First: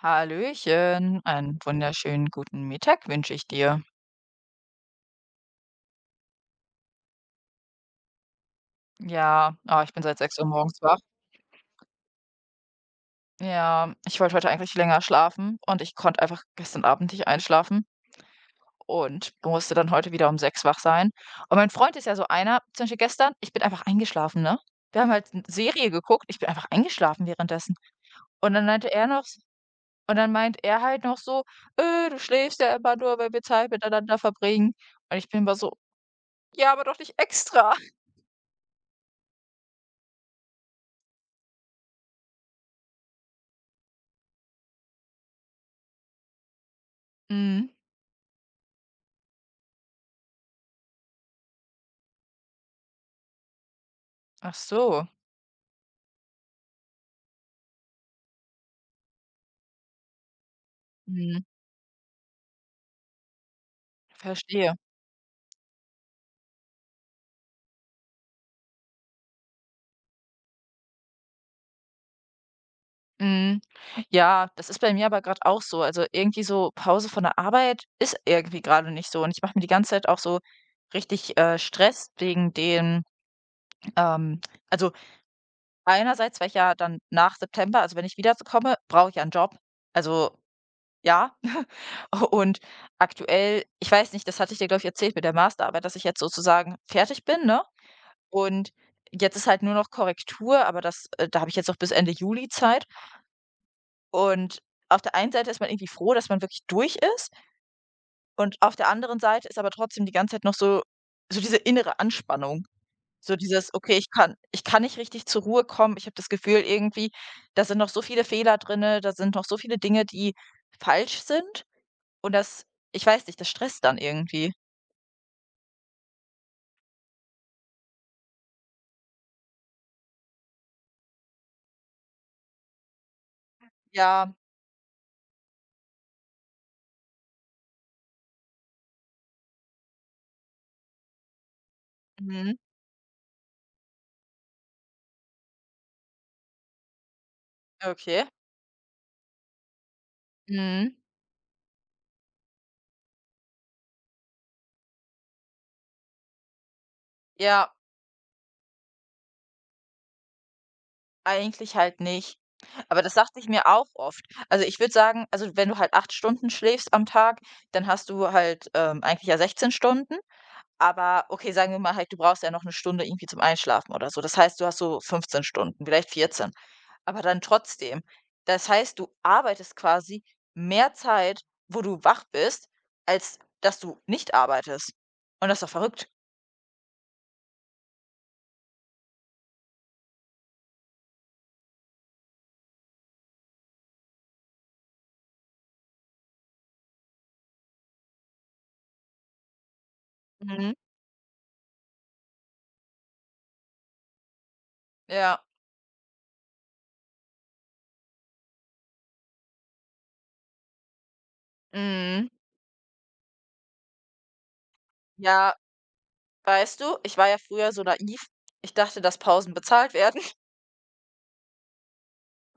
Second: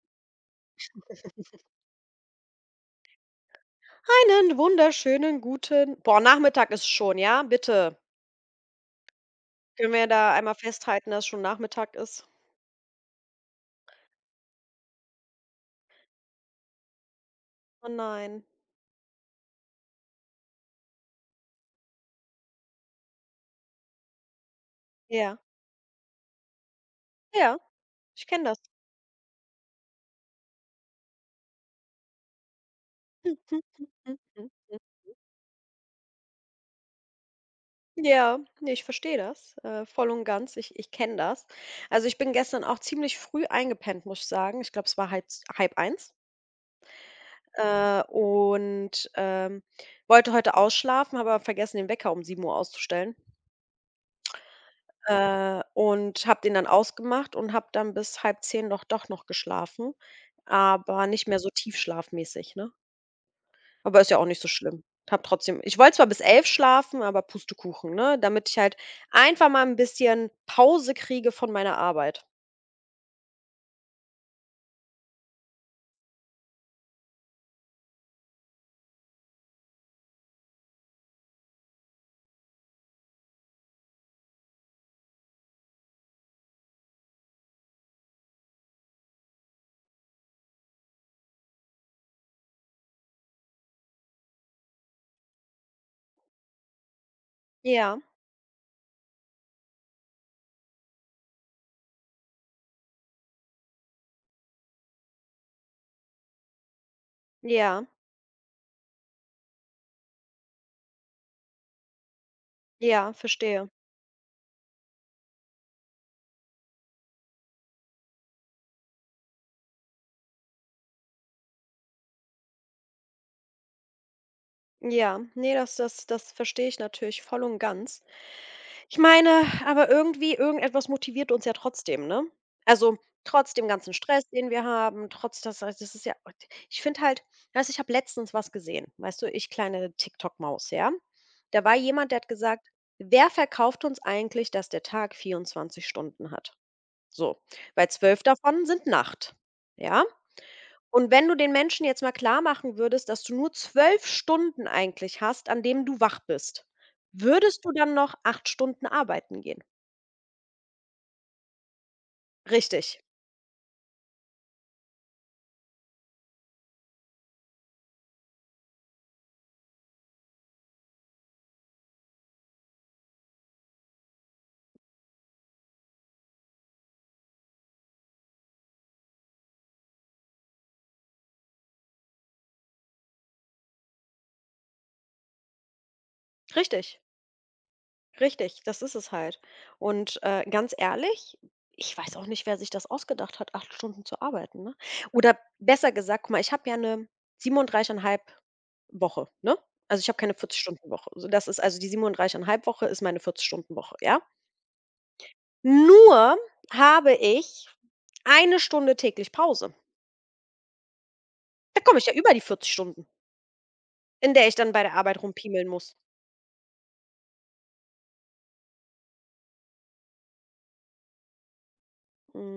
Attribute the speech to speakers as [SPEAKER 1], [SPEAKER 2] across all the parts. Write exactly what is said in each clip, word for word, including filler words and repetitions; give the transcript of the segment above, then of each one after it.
[SPEAKER 1] Hallöchen, einen wunderschönen guten Mittag wünsche ich dir.
[SPEAKER 2] Einen wunderschönen guten boah, Nachmittag ist schon, ja? Bitte.
[SPEAKER 1] Ja, ah, ich
[SPEAKER 2] Können
[SPEAKER 1] bin
[SPEAKER 2] wir
[SPEAKER 1] seit
[SPEAKER 2] da
[SPEAKER 1] sechs Uhr
[SPEAKER 2] einmal
[SPEAKER 1] morgens wach.
[SPEAKER 2] festhalten, dass schon Nachmittag ist?
[SPEAKER 1] Ja, ich wollte heute eigentlich länger schlafen und ich konnte einfach gestern Abend nicht einschlafen
[SPEAKER 2] Oh nein.
[SPEAKER 1] und musste dann heute wieder um sechs wach sein. Und mein Freund ist ja so einer, zum Beispiel gestern, ich bin einfach eingeschlafen, ne? Wir haben halt
[SPEAKER 2] Ja,
[SPEAKER 1] eine Serie geguckt, ich bin einfach eingeschlafen
[SPEAKER 2] ja,
[SPEAKER 1] währenddessen.
[SPEAKER 2] ich kenne
[SPEAKER 1] Und
[SPEAKER 2] das.
[SPEAKER 1] dann meinte er noch s und dann meint er halt noch so: „Äh, Du schläfst ja immer nur, weil
[SPEAKER 2] Hm,
[SPEAKER 1] wir
[SPEAKER 2] hm,
[SPEAKER 1] Zeit
[SPEAKER 2] hm, hm,
[SPEAKER 1] miteinander
[SPEAKER 2] hm,
[SPEAKER 1] verbringen.“
[SPEAKER 2] hm.
[SPEAKER 1] Und ich bin immer so: „Ja, aber doch nicht extra.“
[SPEAKER 2] Ja, ne, ich verstehe das, äh, voll und ganz. Ich ich kenne das. Also, ich bin gestern auch ziemlich früh eingepennt, muss ich sagen. Ich glaube, es war halb z halb eins,
[SPEAKER 1] Mhm.
[SPEAKER 2] äh, und, ähm, wollte heute ausschlafen, habe aber vergessen, den Wecker um sieben Uhr auszustellen.
[SPEAKER 1] Ach so,
[SPEAKER 2] Äh, und habe den dann ausgemacht und habe dann bis halb zehn doch doch noch geschlafen, aber nicht mehr
[SPEAKER 1] mhm,
[SPEAKER 2] so tiefschlafmäßig, ne? Aber ist ja auch nicht so
[SPEAKER 1] verstehe.
[SPEAKER 2] schlimm. Habe trotzdem ich wollte zwar bis elf schlafen, aber Pustekuchen, ne? Damit ich halt einfach mal ein bisschen Pause kriege von meiner Arbeit.
[SPEAKER 1] Mhm. Ja, das ist bei mir aber gerade auch so. Also, irgendwie so Pause von der Arbeit ist irgendwie gerade nicht so und ich mache mir die ganze Zeit auch so richtig, äh, Stress wegen den ähm, also, einerseits, weil ich ja dann nach September, also, wenn ich wiederkomme, brauche ich ja einen Job. Also, ja. Und aktuell, ich weiß nicht, das hatte ich dir, glaube ich, erzählt mit der Masterarbeit, dass ich jetzt sozusagen fertig bin, ne?
[SPEAKER 2] Ja,
[SPEAKER 1] Und jetzt ist halt nur noch Korrektur, aber das, äh, da habe ich jetzt noch bis Ende Juli Zeit. Und auf der einen Seite ist man irgendwie froh, dass man wirklich durch ist,
[SPEAKER 2] ja,
[SPEAKER 1] und auf der anderen Seite ist aber trotzdem die ganze Zeit noch so, so diese innere Anspannung.
[SPEAKER 2] ja,
[SPEAKER 1] So
[SPEAKER 2] verstehe.
[SPEAKER 1] dieses: „Okay, ich kann ich kann nicht richtig zur Ruhe kommen. Ich habe das Gefühl irgendwie, da sind noch so viele Fehler drinne, da sind noch so viele Dinge, die falsch sind.“ Und das Ich weiß nicht, das stresst dann irgendwie.
[SPEAKER 2] Ja, ne, das das das verstehe ich natürlich voll und ganz. Ich meine, aber irgendwie irgendetwas motiviert uns ja trotzdem, ne? Also, trotz dem ganzen Stress,
[SPEAKER 1] Ja,
[SPEAKER 2] den wir haben, trotz das das ist ja, ich finde halt, weißt du, ich habe letztens was gesehen, weißt du, ich kleine TikTok-Maus, ja? Da war jemand, der hat
[SPEAKER 1] mhm,
[SPEAKER 2] gesagt: „Wer verkauft uns eigentlich, dass der Tag vierundzwanzig Stunden hat?" So, weil zwölf
[SPEAKER 1] okay.
[SPEAKER 2] davon sind Nacht, ja?
[SPEAKER 1] Mhm.
[SPEAKER 2] Und wenn du den Menschen jetzt mal klar machen würdest, dass du nur zwölf Stunden eigentlich hast, an denen du wach bist, würdest du
[SPEAKER 1] Ja,
[SPEAKER 2] dann noch acht Stunden arbeiten gehen?
[SPEAKER 1] eigentlich halt nicht. Aber
[SPEAKER 2] Richtig,
[SPEAKER 1] das dachte ich mir auch oft. Also, ich würde sagen, also, wenn du halt acht Stunden schläfst am Tag, dann hast du halt, ähm, eigentlich ja sechzehn Stunden. Aber okay, sagen wir mal halt, du brauchst ja noch eine Stunde irgendwie zum Einschlafen oder so. Das heißt, du hast so fünfzehn Stunden, vielleicht vierzehn. Aber dann trotzdem. Das heißt, du arbeitest quasi mehr Zeit, wo du wach bist, als dass du nicht arbeitest. Und das ist doch verrückt.
[SPEAKER 2] richtig, richtig, das ist es halt. Und, äh, ganz ehrlich, ich weiß auch nicht, wer sich das ausgedacht hat, acht Stunden zu arbeiten, ne? Oder besser gesagt, guck mal, ich habe ja eine 'ne siebenunddreißig Komma fünf Woche, ne? Also, ich habe keine vierzig
[SPEAKER 1] Mhm.
[SPEAKER 2] Stunden Woche. Also das ist, also die siebenunddreißig Komma fünf Woche ist meine vierzig Stunden Woche, ja?
[SPEAKER 1] Ja.
[SPEAKER 2] Nur habe ich eine Stunde täglich Pause. Da komme ich ja
[SPEAKER 1] Mhm.
[SPEAKER 2] über die vierzig Stunden, in der ich dann bei der Arbeit
[SPEAKER 1] Ja,
[SPEAKER 2] rumpiemeln muss.
[SPEAKER 1] weißt du, ich war ja früher so naiv. Ich dachte, dass Pausen bezahlt werden,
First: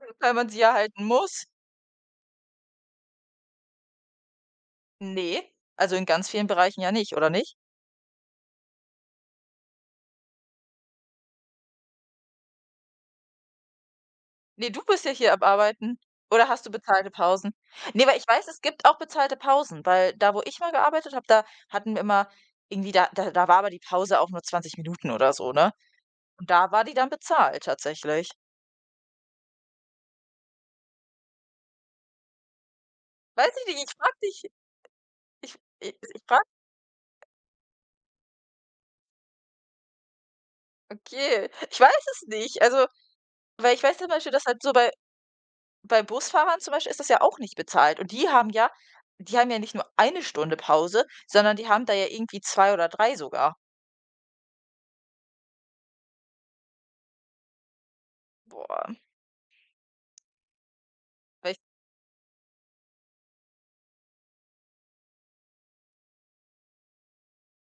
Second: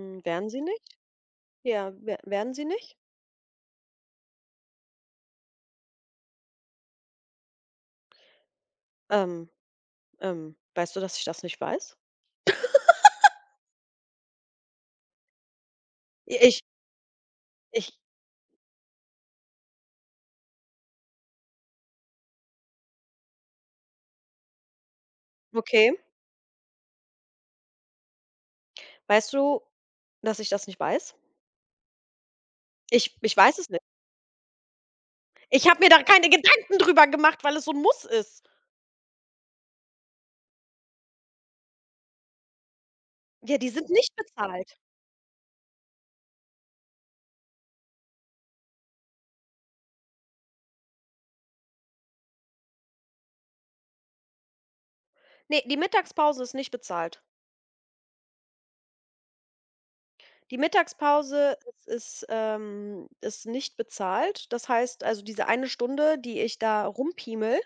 [SPEAKER 1] weil
[SPEAKER 2] werden
[SPEAKER 1] man sie
[SPEAKER 2] Sie
[SPEAKER 1] ja
[SPEAKER 2] nicht?
[SPEAKER 1] halten muss.
[SPEAKER 2] Ja, we werden Sie nicht?
[SPEAKER 1] Ne, also in ganz vielen Bereichen ja nicht, oder nicht?
[SPEAKER 2] Ähm, ähm, weißt du, dass ich das nicht weiß?
[SPEAKER 1] Ne, du bist ja hier am Arbeiten.
[SPEAKER 2] I
[SPEAKER 1] Oder
[SPEAKER 2] ich
[SPEAKER 1] hast du bezahlte Pausen?
[SPEAKER 2] ich
[SPEAKER 1] Ne, weil ich weiß, es gibt auch bezahlte Pausen, weil da, wo ich mal gearbeitet habe, da hatten wir immer irgendwie, da da da war aber die Pause auch nur zwanzig Minuten oder so, ne?
[SPEAKER 2] Okay.
[SPEAKER 1] Und da war die dann bezahlt tatsächlich.
[SPEAKER 2] Weißt du, dass ich das nicht weiß? Ich ich
[SPEAKER 1] Weiß
[SPEAKER 2] weiß es
[SPEAKER 1] ich
[SPEAKER 2] nicht.
[SPEAKER 1] nicht, ich frage dich, ich
[SPEAKER 2] Ich habe mir
[SPEAKER 1] ich
[SPEAKER 2] da
[SPEAKER 1] ich
[SPEAKER 2] keine
[SPEAKER 1] frage
[SPEAKER 2] Gedanken drüber gemacht, weil es so ein Muss ist.
[SPEAKER 1] okay, ich weiß es nicht. Also,
[SPEAKER 2] Ja, die
[SPEAKER 1] weil ich
[SPEAKER 2] sind
[SPEAKER 1] weiß zum
[SPEAKER 2] nicht
[SPEAKER 1] Beispiel, dass halt so
[SPEAKER 2] bezahlt.
[SPEAKER 1] bei, bei Busfahrern zum Beispiel ist das ja auch nicht bezahlt, und die haben ja, die haben ja nicht nur eine Stunde Pause, sondern die haben da ja irgendwie zwei oder drei sogar.
[SPEAKER 2] Ne, die Mittagspause ist nicht bezahlt.
[SPEAKER 1] Boah,
[SPEAKER 2] Die
[SPEAKER 1] weil
[SPEAKER 2] Mittagspause
[SPEAKER 1] ich-
[SPEAKER 2] ist ist, ähm ist nicht bezahlt. Das heißt, also, diese eine Stunde, die ich da rumpiemel,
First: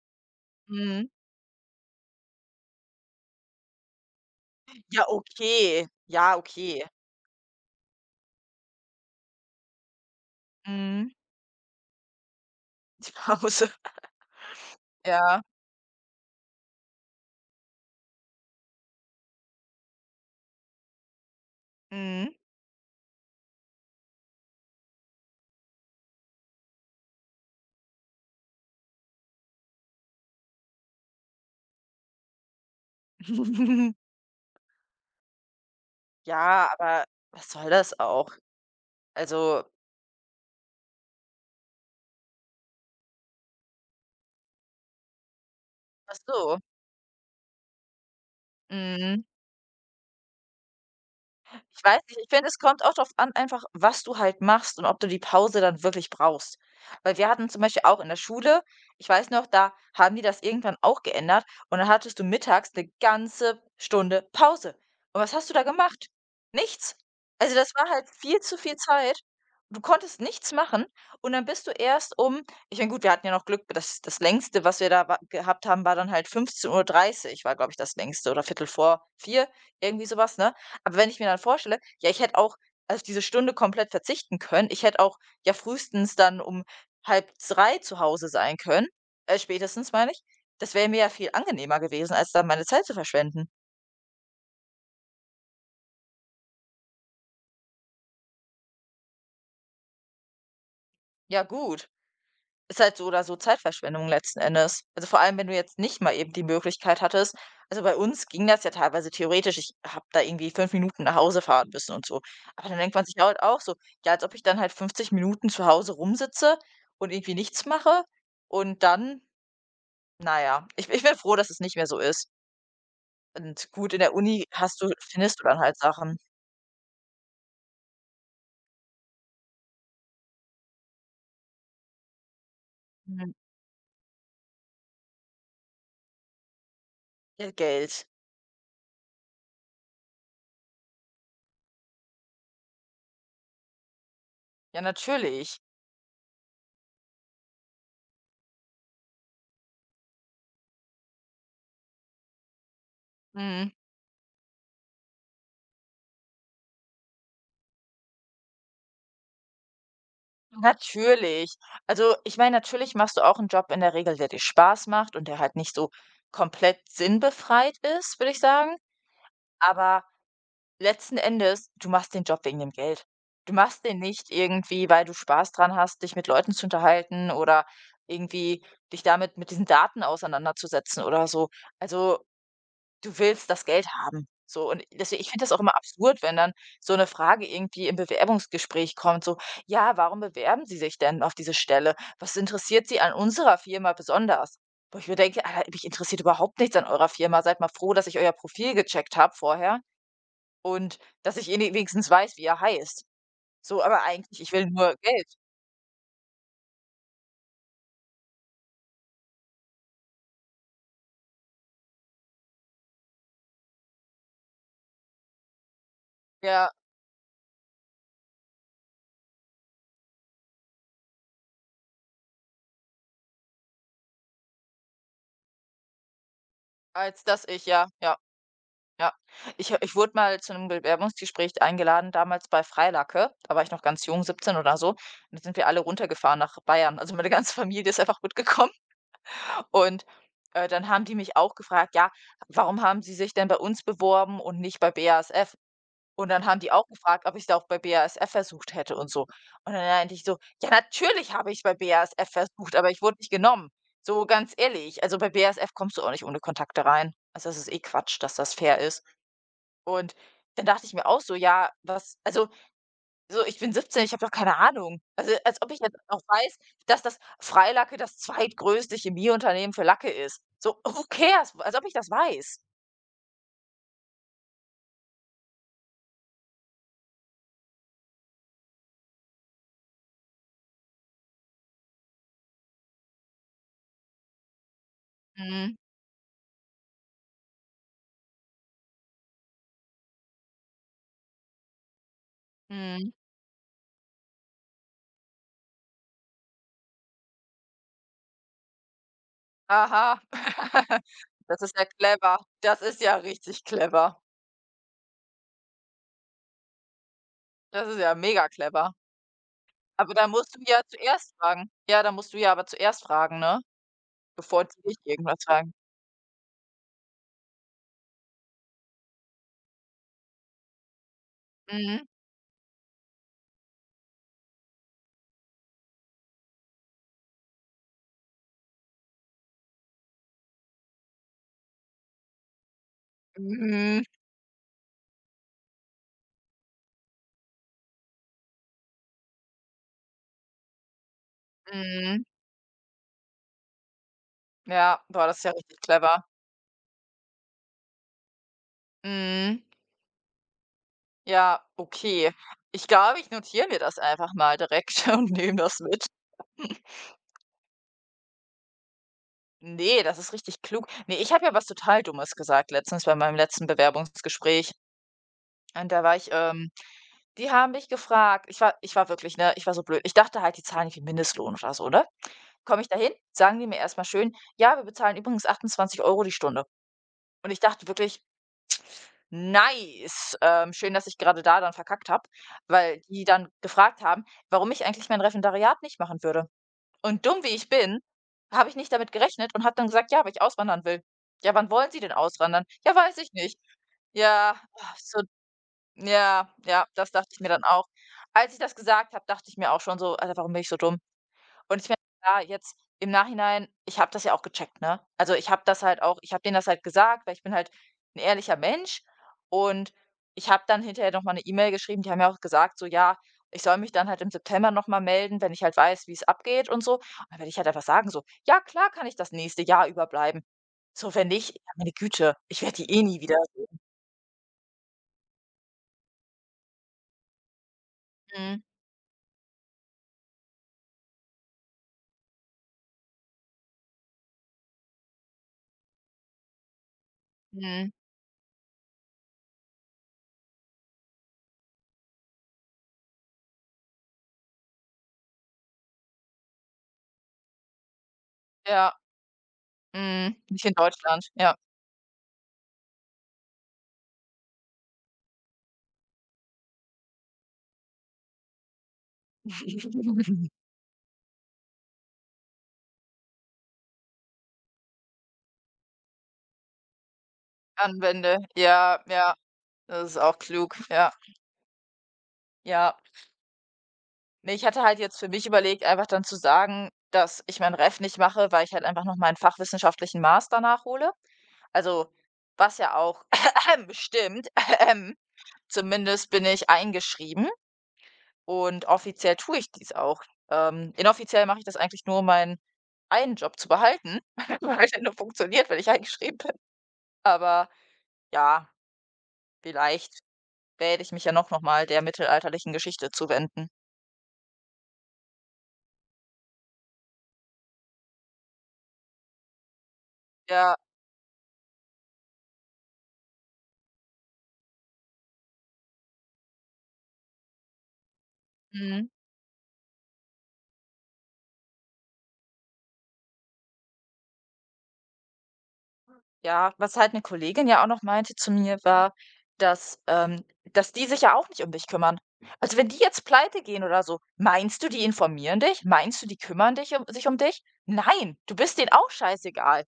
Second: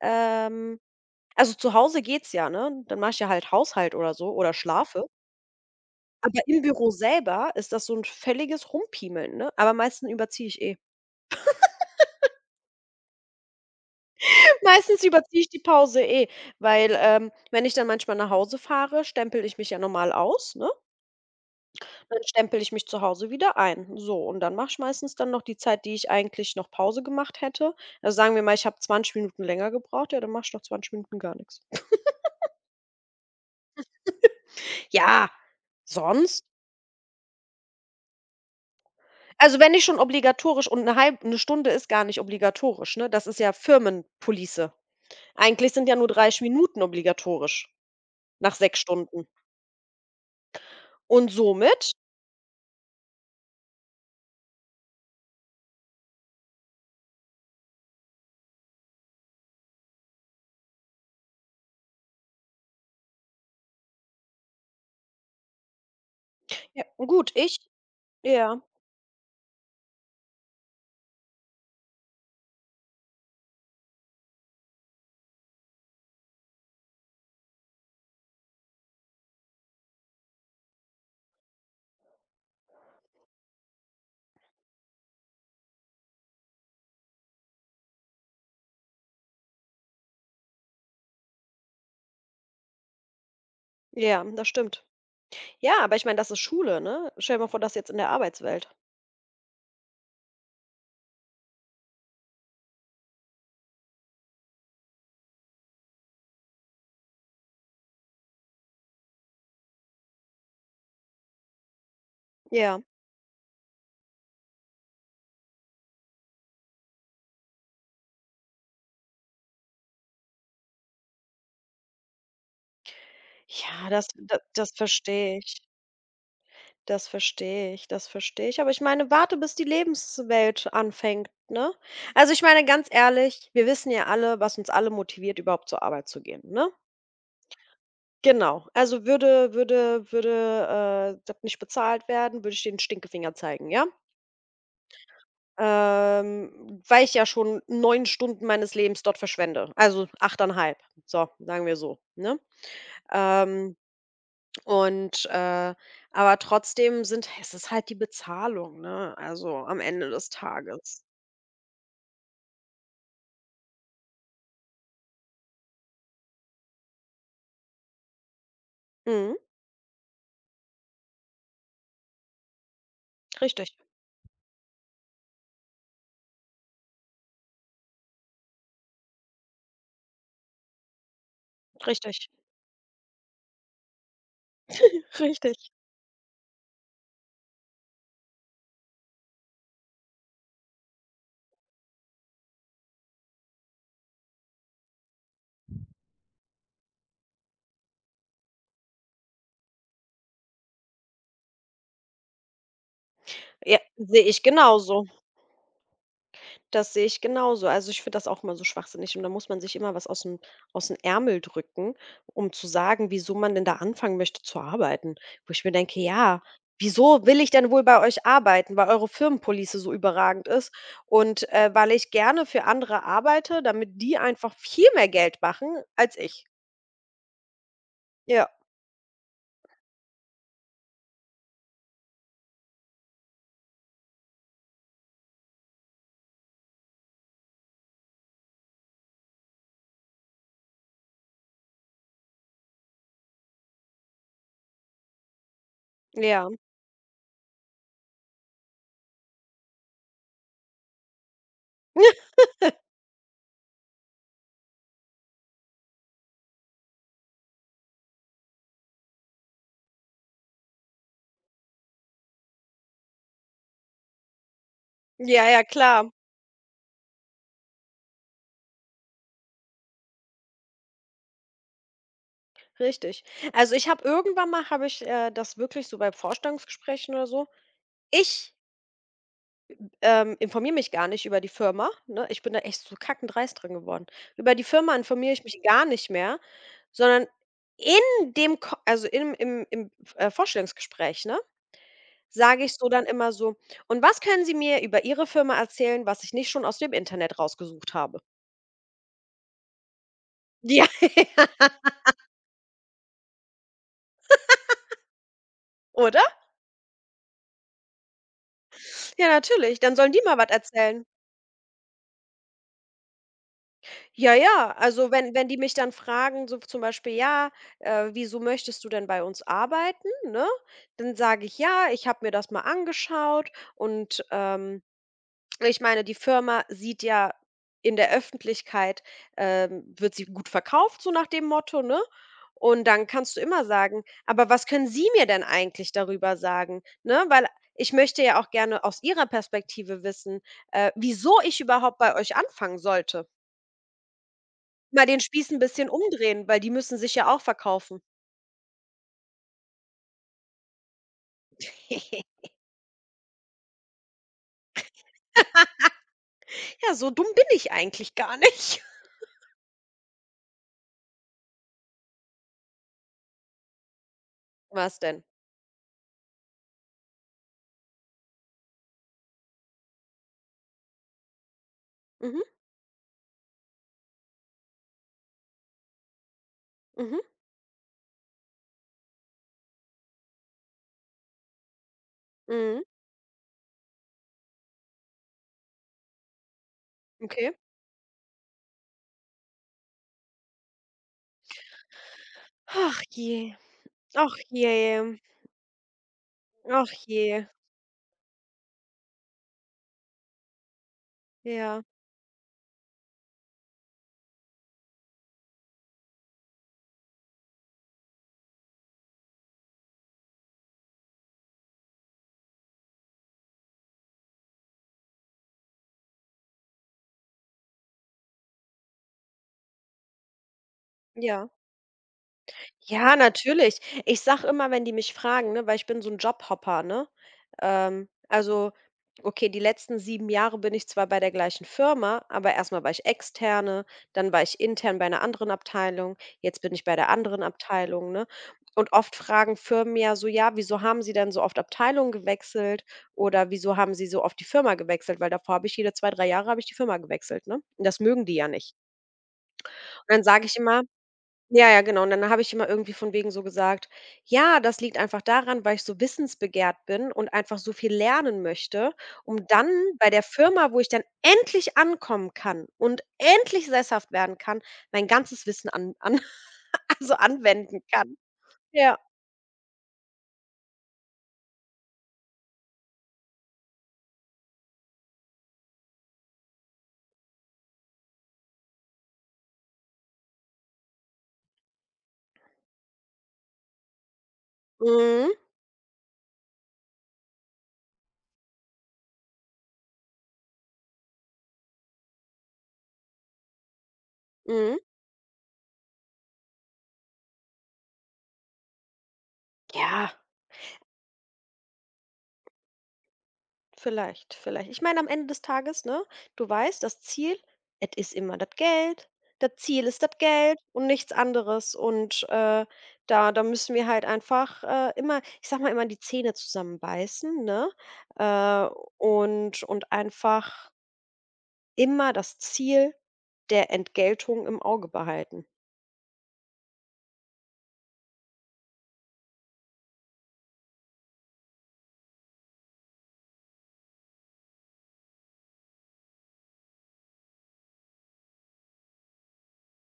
[SPEAKER 2] ähm
[SPEAKER 1] mhm.
[SPEAKER 2] also, zu Hause geht's ja, ne? Dann mache ich ja halt Haushalt oder so oder schlafe.
[SPEAKER 1] Ja, okay. Ja,
[SPEAKER 2] Aber im
[SPEAKER 1] okay.
[SPEAKER 2] Büro selber ist das so ein völliges Rumpiemeln, ne? Aber meistens überziehe ich eh.
[SPEAKER 1] Mhm. Die Pause.
[SPEAKER 2] Meistens überziehe
[SPEAKER 1] Ja.
[SPEAKER 2] ich die Pause eh, weil, ähm, wenn ich dann manchmal nach Hause fahre, stempel ich mich ja normal aus, ne? Dann
[SPEAKER 1] Mhm.
[SPEAKER 2] stempel ich mich zu Hause wieder ein. So, und dann mache ich meistens dann noch die Zeit, die ich eigentlich noch Pause gemacht hätte. Also sagen wir mal, ich habe zwanzig Minuten länger gebraucht, ja, dann mache ich noch zwanzig Minuten gar nichts. Ja, sonst,
[SPEAKER 1] Ja, aber was soll das auch?
[SPEAKER 2] also
[SPEAKER 1] Also,
[SPEAKER 2] wenn nicht schon obligatorisch und eine halbe 'ne Stunde ist gar nicht obligatorisch, ne? Das ist ja Firmenpolice. Eigentlich sind ja nur
[SPEAKER 1] ach
[SPEAKER 2] dreißig
[SPEAKER 1] so.
[SPEAKER 2] Minuten obligatorisch nach sechs
[SPEAKER 1] Mhm.
[SPEAKER 2] Stunden. Und
[SPEAKER 1] Ich
[SPEAKER 2] somit,
[SPEAKER 1] weiß nicht, ich finde, es kommt auch drauf an, einfach, was du halt machst und ob du die Pause dann wirklich brauchst. Weil wir hatten zum Beispiel auch in der Schule, ich weiß noch, da haben die das irgendwann auch geändert, und dann hattest du mittags eine ganze Stunde Pause. Und was hast du da gemacht?
[SPEAKER 2] ja,
[SPEAKER 1] Nichts.
[SPEAKER 2] gut,
[SPEAKER 1] Also,
[SPEAKER 2] ich
[SPEAKER 1] das war halt viel zu
[SPEAKER 2] ja,
[SPEAKER 1] viel Zeit. Du konntest nichts machen, und dann bist du erst um, ich meine, gut, wir hatten ja noch Glück, das das Längste, was wir da wa gehabt haben, war dann halt fünfzehn Uhr dreißig, war, glaube ich, das Längste, oder Viertel vor vier, irgendwie sowas, ne? Aber wenn ich mir dann vorstelle, ja, ich hätte auch auf diese Stunde komplett verzichten können. Ich hätte auch ja frühestens dann um halb drei zu Hause sein können, äh, spätestens meine ich. Das wäre mir ja viel angenehmer gewesen, als dann meine Zeit zu verschwenden.
[SPEAKER 2] ja, das stimmt. Ja, aber ich meine, das ist Schule, ne? Stell dir mal vor, das jetzt in der Arbeitswelt.
[SPEAKER 1] Ja, gut. Ist halt so oder so Zeitverschwendung letzten Endes. Also, vor allem, wenn du jetzt nicht mal eben die Möglichkeit hattest, also, bei uns ging das ja teilweise theoretisch. Ich habe da irgendwie fünf Minuten nach Hause fahren müssen und so. Aber dann
[SPEAKER 2] Ja.
[SPEAKER 1] denkt man sich ja halt auch so: „Ja, als ob ich dann halt fünfzig Minuten zu Hause rumsitze und irgendwie nichts mache“, und dann, naja, ich ich bin froh, dass es nicht mehr so ist. Und
[SPEAKER 2] Ja,
[SPEAKER 1] gut, in
[SPEAKER 2] das
[SPEAKER 1] der
[SPEAKER 2] da
[SPEAKER 1] Uni
[SPEAKER 2] das
[SPEAKER 1] hast du,
[SPEAKER 2] verstehe
[SPEAKER 1] findest du
[SPEAKER 2] ich.
[SPEAKER 1] dann halt Sachen.
[SPEAKER 2] Das verstehe ich, das verstehe ich. Aber ich meine, warte, bis die Lebenswelt anfängt, ne? Also, ich meine, ganz
[SPEAKER 1] Mhm.
[SPEAKER 2] ehrlich, wir wissen ja alle, was uns alle motiviert, überhaupt zur Arbeit zu gehen, ne?
[SPEAKER 1] Ja, Geld.
[SPEAKER 2] Genau. Also, würde würde würde, äh, das nicht bezahlt werden, würde ich den Stinkefinger zeigen, ja?
[SPEAKER 1] Ja, natürlich.
[SPEAKER 2] Ähm, weil ich ja schon neun Stunden meines Lebens dort verschwende, also achteinhalb. So, sagen wir so, ne?
[SPEAKER 1] Mhm.
[SPEAKER 2] Ähm Und, äh aber trotzdem sind es ist halt die Bezahlung, ne, also am Ende des Tages.
[SPEAKER 1] Natürlich. Also, ich meine, natürlich machst du auch einen Job in der Regel, der dir Spaß macht und der halt nicht so komplett sinnbefreit ist, würde ich sagen.
[SPEAKER 2] Mhm,
[SPEAKER 1] Aber letzten Endes, du machst den Job wegen dem Geld. Du
[SPEAKER 2] richtig,
[SPEAKER 1] machst den nicht irgendwie, weil du Spaß dran hast, dich mit Leuten zu unterhalten, oder irgendwie dich damit, mit diesen Daten auseinanderzusetzen oder so. Also,
[SPEAKER 2] richtig,
[SPEAKER 1] du willst das Geld haben. So, und deswegen, ich finde das
[SPEAKER 2] richtig.
[SPEAKER 1] auch immer absurd, wenn dann so eine Frage irgendwie im Bewerbungsgespräch kommt, so: „Ja, warum bewerben Sie sich denn auf diese Stelle? Was interessiert Sie an unserer Firma besonders?“ Wo ich mir denke: „Alter, mich interessiert überhaupt nichts an eurer Firma. Seid mal froh, dass ich euer Profil gecheckt habe vorher und dass ich ini wenigstens weiß, wie ihr heißt.“
[SPEAKER 2] Ja,
[SPEAKER 1] So, aber
[SPEAKER 2] sehe
[SPEAKER 1] eigentlich,
[SPEAKER 2] ich
[SPEAKER 1] ich will nur
[SPEAKER 2] genauso.
[SPEAKER 1] Geld.
[SPEAKER 2] Das sehe ich genauso. Also, ich finde das auch immer so schwachsinnig und da muss man sich immer was aus dem aus dem Ärmel drücken, um zu sagen, wieso man denn da anfangen möchte zu arbeiten. Wo ich mir denke: „Ja,
[SPEAKER 1] Ja,
[SPEAKER 2] wieso will ich denn wohl bei euch arbeiten, weil eure Firmenpolice so überragend ist und, äh, weil ich gerne für andere arbeite, damit die einfach viel mehr Geld machen als ich?"
[SPEAKER 1] als dass ich, ja, ja.
[SPEAKER 2] Ja,
[SPEAKER 1] Ja, ich ha ich wurde mal zu einem Bewerbungsgespräch eingeladen, damals bei Freilacke. Da war ich noch ganz jung, siebzehn oder so. Und dann sind wir alle runtergefahren nach Bayern. Also, meine ganze Familie ist einfach mitgekommen. Und, äh, dann haben die mich auch gefragt: „Ja, warum haben Sie sich denn bei uns beworben und nicht bei B A S F?“ Und dann
[SPEAKER 2] ja.
[SPEAKER 1] haben die auch gefragt, ob ich da auch bei B A S F versucht hätte und so. Und dann meinte ich so: „Ja, natürlich habe ich bei B A S F versucht, aber ich wurde nicht genommen.“ So, ganz ehrlich, also, bei B A S F kommst du auch nicht ohne Kontakte rein. Also, das ist eh Quatsch, dass das fair ist. Und dann dachte ich mir auch so: „Ja, was“, also, so, ich bin siebzehn, ich habe doch keine Ahnung. Also,
[SPEAKER 2] Ja,
[SPEAKER 1] als
[SPEAKER 2] ja,
[SPEAKER 1] ob ich jetzt
[SPEAKER 2] klar.
[SPEAKER 1] auch weiß, dass das Freilacke das zweitgrößte Chemieunternehmen für Lacke ist. So, who cares? Als ob ich das weiß.
[SPEAKER 2] Richtig. Also, ich habe irgendwann mal, habe ich, äh, das wirklich so bei Vorstellungsgesprächen oder so. Ich Ähm, informiere mich gar nicht über die Firma, ne? Ich bin da echt so kackendreist drin geworden. Über die Firma informiere ich mich
[SPEAKER 1] Mhm,
[SPEAKER 2] gar nicht mehr, sondern in dem Ko also im im im, äh, Vorstellungsgespräch, ne, sage ich so dann
[SPEAKER 1] mhm.
[SPEAKER 2] immer so: „Und was können Sie mir über Ihre Firma erzählen, was ich nicht schon aus dem Internet rausgesucht habe?"
[SPEAKER 1] Aha.
[SPEAKER 2] Ja,
[SPEAKER 1] Das ist ja clever. Das ist ja richtig clever.
[SPEAKER 2] oder?
[SPEAKER 1] Das ist ja mega clever.
[SPEAKER 2] Ja, natürlich. Dann sollen
[SPEAKER 1] Aber
[SPEAKER 2] die
[SPEAKER 1] da
[SPEAKER 2] mal was
[SPEAKER 1] musst du ja
[SPEAKER 2] erzählen.
[SPEAKER 1] zuerst fragen. Ja, da musst du ja aber zuerst fragen, ne?
[SPEAKER 2] Ja,
[SPEAKER 1] Bevor
[SPEAKER 2] ja,
[SPEAKER 1] die dich
[SPEAKER 2] also wenn
[SPEAKER 1] irgendwas
[SPEAKER 2] wenn die mich
[SPEAKER 1] fragen.
[SPEAKER 2] dann fragen, so zum Beispiel: „Ja, äh, wieso möchtest du denn bei uns arbeiten", ne? Dann sage ich: „Ja,
[SPEAKER 1] Mhm.
[SPEAKER 2] ich habe mir das mal angeschaut" und, ähm, ich meine, die Firma sieht ja in der Öffentlichkeit, ähm wird sie gut verkauft, so nach dem Motto, ne? Und dann kannst du immer sagen:
[SPEAKER 1] Mhm.
[SPEAKER 2] „Aber was können Sie mir denn eigentlich darüber sagen?", ne? Weil ich möchte ja auch gerne aus Ihrer Perspektive wissen, äh, wieso ich überhaupt bei
[SPEAKER 1] Mhm.
[SPEAKER 2] euch anfangen sollte.
[SPEAKER 1] Ja,
[SPEAKER 2] Mal den
[SPEAKER 1] boah, das ist
[SPEAKER 2] Spieß
[SPEAKER 1] ja
[SPEAKER 2] 'n
[SPEAKER 1] richtig
[SPEAKER 2] bisschen
[SPEAKER 1] clever.
[SPEAKER 2] umdrehen, weil die müssen sich ja auch verkaufen.
[SPEAKER 1] Mhm. Ja, okay. Ich glaube, ich notiere mir das einfach mal direkt und nehme das mit.
[SPEAKER 2] Ja, so dumm bin ich eigentlich gar nicht.
[SPEAKER 1] Ne, das ist richtig klug. Ne, ich habe ja was total Dummes gesagt letztens bei meinem letzten Bewerbungsgespräch.
[SPEAKER 2] Was denn?
[SPEAKER 1] Und da war ich, ähm die haben mich gefragt, ich war ich war wirklich, ne, ich war so blöd. Ich dachte halt, die zahlen irgendwie Mindestlohn oder so, ne?
[SPEAKER 2] Mhm,
[SPEAKER 1] Komme ich dahin, sagen die mir erst mal schön: „Ja, wir bezahlen übrigens achtundzwanzig Euro die Stunde.“
[SPEAKER 2] mhm,
[SPEAKER 1] Und ich dachte wirklich, nice. Ähm, schön, dass ich gerade da dann verkackt habe,
[SPEAKER 2] mhm,
[SPEAKER 1] weil die dann gefragt haben, warum ich eigentlich mein Referendariat nicht machen würde. Und dumm, wie
[SPEAKER 2] okay.
[SPEAKER 1] ich bin, habe ich nicht damit gerechnet und habe dann gesagt: „Ja, weil ich auswandern will.“ „Ja, wann wollen Sie denn auswandern?“ „Ja,
[SPEAKER 2] Ach
[SPEAKER 1] weiß ich
[SPEAKER 2] je,
[SPEAKER 1] nicht.“
[SPEAKER 2] ach
[SPEAKER 1] Ja,
[SPEAKER 2] je,
[SPEAKER 1] ah, so, ja, ja,
[SPEAKER 2] ach
[SPEAKER 1] das dachte
[SPEAKER 2] je.
[SPEAKER 1] ich mir dann auch. Als ich das gesagt habe, dachte ich mir auch schon so: „Alter, warum bin ich so dumm?“, und
[SPEAKER 2] Ja,
[SPEAKER 1] ich meine, klar, jetzt im Nachhinein, ich habe das ja auch gecheckt, ne? Also, ich habe das halt auch ich habe denen das halt gesagt, weil ich bin halt ein ehrlicher Mensch, und ich habe dann hinterher noch mal 'ne E-Mail geschrieben. Die haben ja auch gesagt so: „Ja, ich soll mich dann halt im September noch mal melden, wenn ich halt weiß, wie es abgeht und so.“ Und dann werde ich halt einfach sagen so: „Ja, klar kann ich das nächste Jahr überbleiben.“ So, wenn
[SPEAKER 2] ja.
[SPEAKER 1] nicht, ja, meine Güte, ich werde die eh
[SPEAKER 2] Ja,
[SPEAKER 1] nie
[SPEAKER 2] natürlich.
[SPEAKER 1] wiedersehen.
[SPEAKER 2] Ich sag immer, wenn die mich fragen, ne, weil ich bin so 'n Jobhopper, ne? Ähm,
[SPEAKER 1] Mhm,
[SPEAKER 2] also, okay, die letzten sieben Jahre bin ich zwar bei der gleichen Firma, aber erst mal war ich Externe, dann war ich intern bei 'ner anderen Abteilung, jetzt bin ich bei der anderen
[SPEAKER 1] mhm,
[SPEAKER 2] Abteilung, ne? Und oft fragen Firmen ja so: „Ja, wieso haben Sie denn so oft Abteilungen gewechselt oder wieso haben Sie so oft die Firma gewechselt?" Weil davor habe ich jede zwei, drei Jahre habe ich die Firma gewechselt, ne? Und das mögen die ja nicht.
[SPEAKER 1] ja,
[SPEAKER 2] Und dann
[SPEAKER 1] mhm,
[SPEAKER 2] sage ich
[SPEAKER 1] nicht in
[SPEAKER 2] immer,
[SPEAKER 1] Deutschland, ja.
[SPEAKER 2] ja, ja, genau. Und dann habe ich immer irgendwie von wegen so gesagt: „Ja, das liegt einfach daran, weil ich so wissensbegehrt bin und einfach so viel lernen möchte, um dann bei der Firma, wo ich dann endlich ankommen kann und endlich sesshaft werden kann, mein ganzes Wissen an an also anwenden kann."
[SPEAKER 1] Anwende,
[SPEAKER 2] Ja.
[SPEAKER 1] ja, ja, das ist auch klug, ja. Ja, ne, ich hatte halt jetzt für mich überlegt, einfach dann zu sagen, dass ich mein Ref nicht mache, weil ich halt einfach noch meinen fachwissenschaftlichen Master nachhole. Also, was ja auch stimmt.
[SPEAKER 2] Mhm,
[SPEAKER 1] Zumindest bin ich eingeschrieben und offiziell tue ich dies auch. Ähm, inoffiziell mache ich das eigentlich nur, um meinen einen Job zu behalten,
[SPEAKER 2] mhm.
[SPEAKER 1] weil der nur funktioniert, wenn ich eingeschrieben bin. Aber ja,
[SPEAKER 2] Ja.
[SPEAKER 1] vielleicht werde ich mich ja noch noch mal der mittelalterlichen Geschichte zuwenden.
[SPEAKER 2] Vielleicht, vielleicht. Ich meine, am Ende des Tages, ne, du weißt, das Ziel, es ist immer das Geld. Das Ziel ist das Geld
[SPEAKER 1] Ja,
[SPEAKER 2] und nichts anderes. Und äh, da, da müssen wir halt einfach äh, immer, ich sag mal, immer die Zähne zusammenbeißen, ne? Äh,
[SPEAKER 1] mhm.
[SPEAKER 2] und, und einfach immer das Ziel der Entgeltung im Auge behalten.
[SPEAKER 1] Ja, was halt eine Kollegin ja auch noch meinte zu mir war, dass, ähm, dass die sich ja auch nicht um dich kümmern. Also, wenn die jetzt Pleite gehen oder so, meinst du, die informieren dich? Meinst du, die kümmern dich, um sich um dich? Nein, du bist denen auch scheißegal.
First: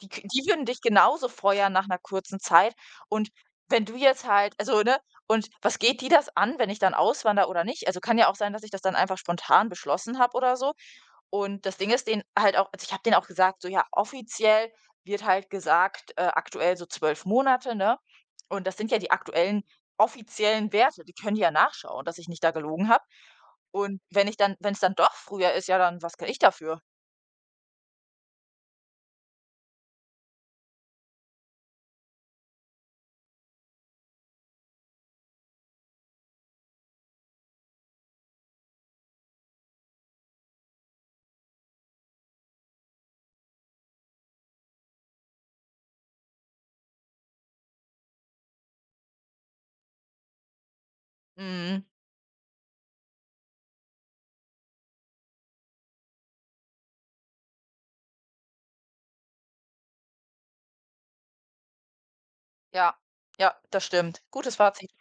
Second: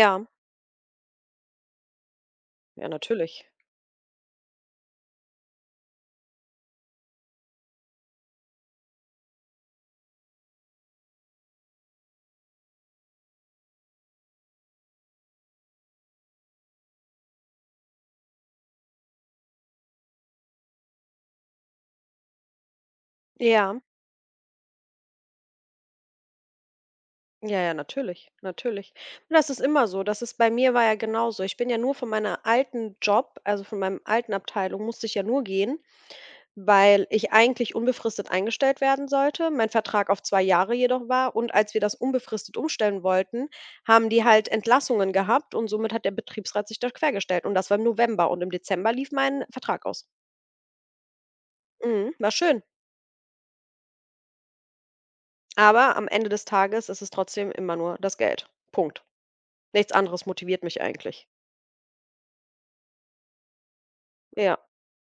[SPEAKER 1] Die k die würden dich genauso feuern nach einer kurzen Zeit,
[SPEAKER 2] ja,
[SPEAKER 1] und
[SPEAKER 2] natürlich.
[SPEAKER 1] wenn du jetzt halt, also, ne, und was geht die das an, wenn ich dann auswandere oder nicht? Also, kann ja auch sein, dass ich das dann einfach spontan beschlossen habe oder so. Und das Ding ist den halt auch, also, ich habe denen auch gesagt, so: „Ja, offiziell wird halt gesagt, äh, aktuell so zwölf Monate“, ne? Und das sind ja die aktuellen offiziellen Werte, die können die ja nachschauen, dass ich nicht da gelogen habe.
[SPEAKER 2] Ja.
[SPEAKER 1] Und wenn ich dann, wenn es dann doch früher ist, ja, dann was kann ich dafür?
[SPEAKER 2] Ja, ja, natürlich, natürlich. Und das ist immer so. Das ist bei mir war ja genauso. Ich bin ja nur von meiner alten Job, also von meinem alten Abteilung, musste ich ja nur gehen, weil ich eigentlich unbefristet eingestellt werden sollte, mein Vertrag auf zwei Jahre jedoch war. Und als wir das unbefristet umstellen wollten, haben die halt Entlassungen gehabt und somit hat der Betriebsrat sich da quergestellt. Und das war im November und im Dezember lief mein Vertrag aus.
[SPEAKER 1] Mhm.
[SPEAKER 2] Mhm, war schön. Aber am Ende des Tages ist es trotzdem immer nur das Geld. Punkt. Nichts anderes motiviert mich eigentlich.
[SPEAKER 1] Ja, ja, das stimmt. Gutes
[SPEAKER 2] Ja.
[SPEAKER 1] Fazit.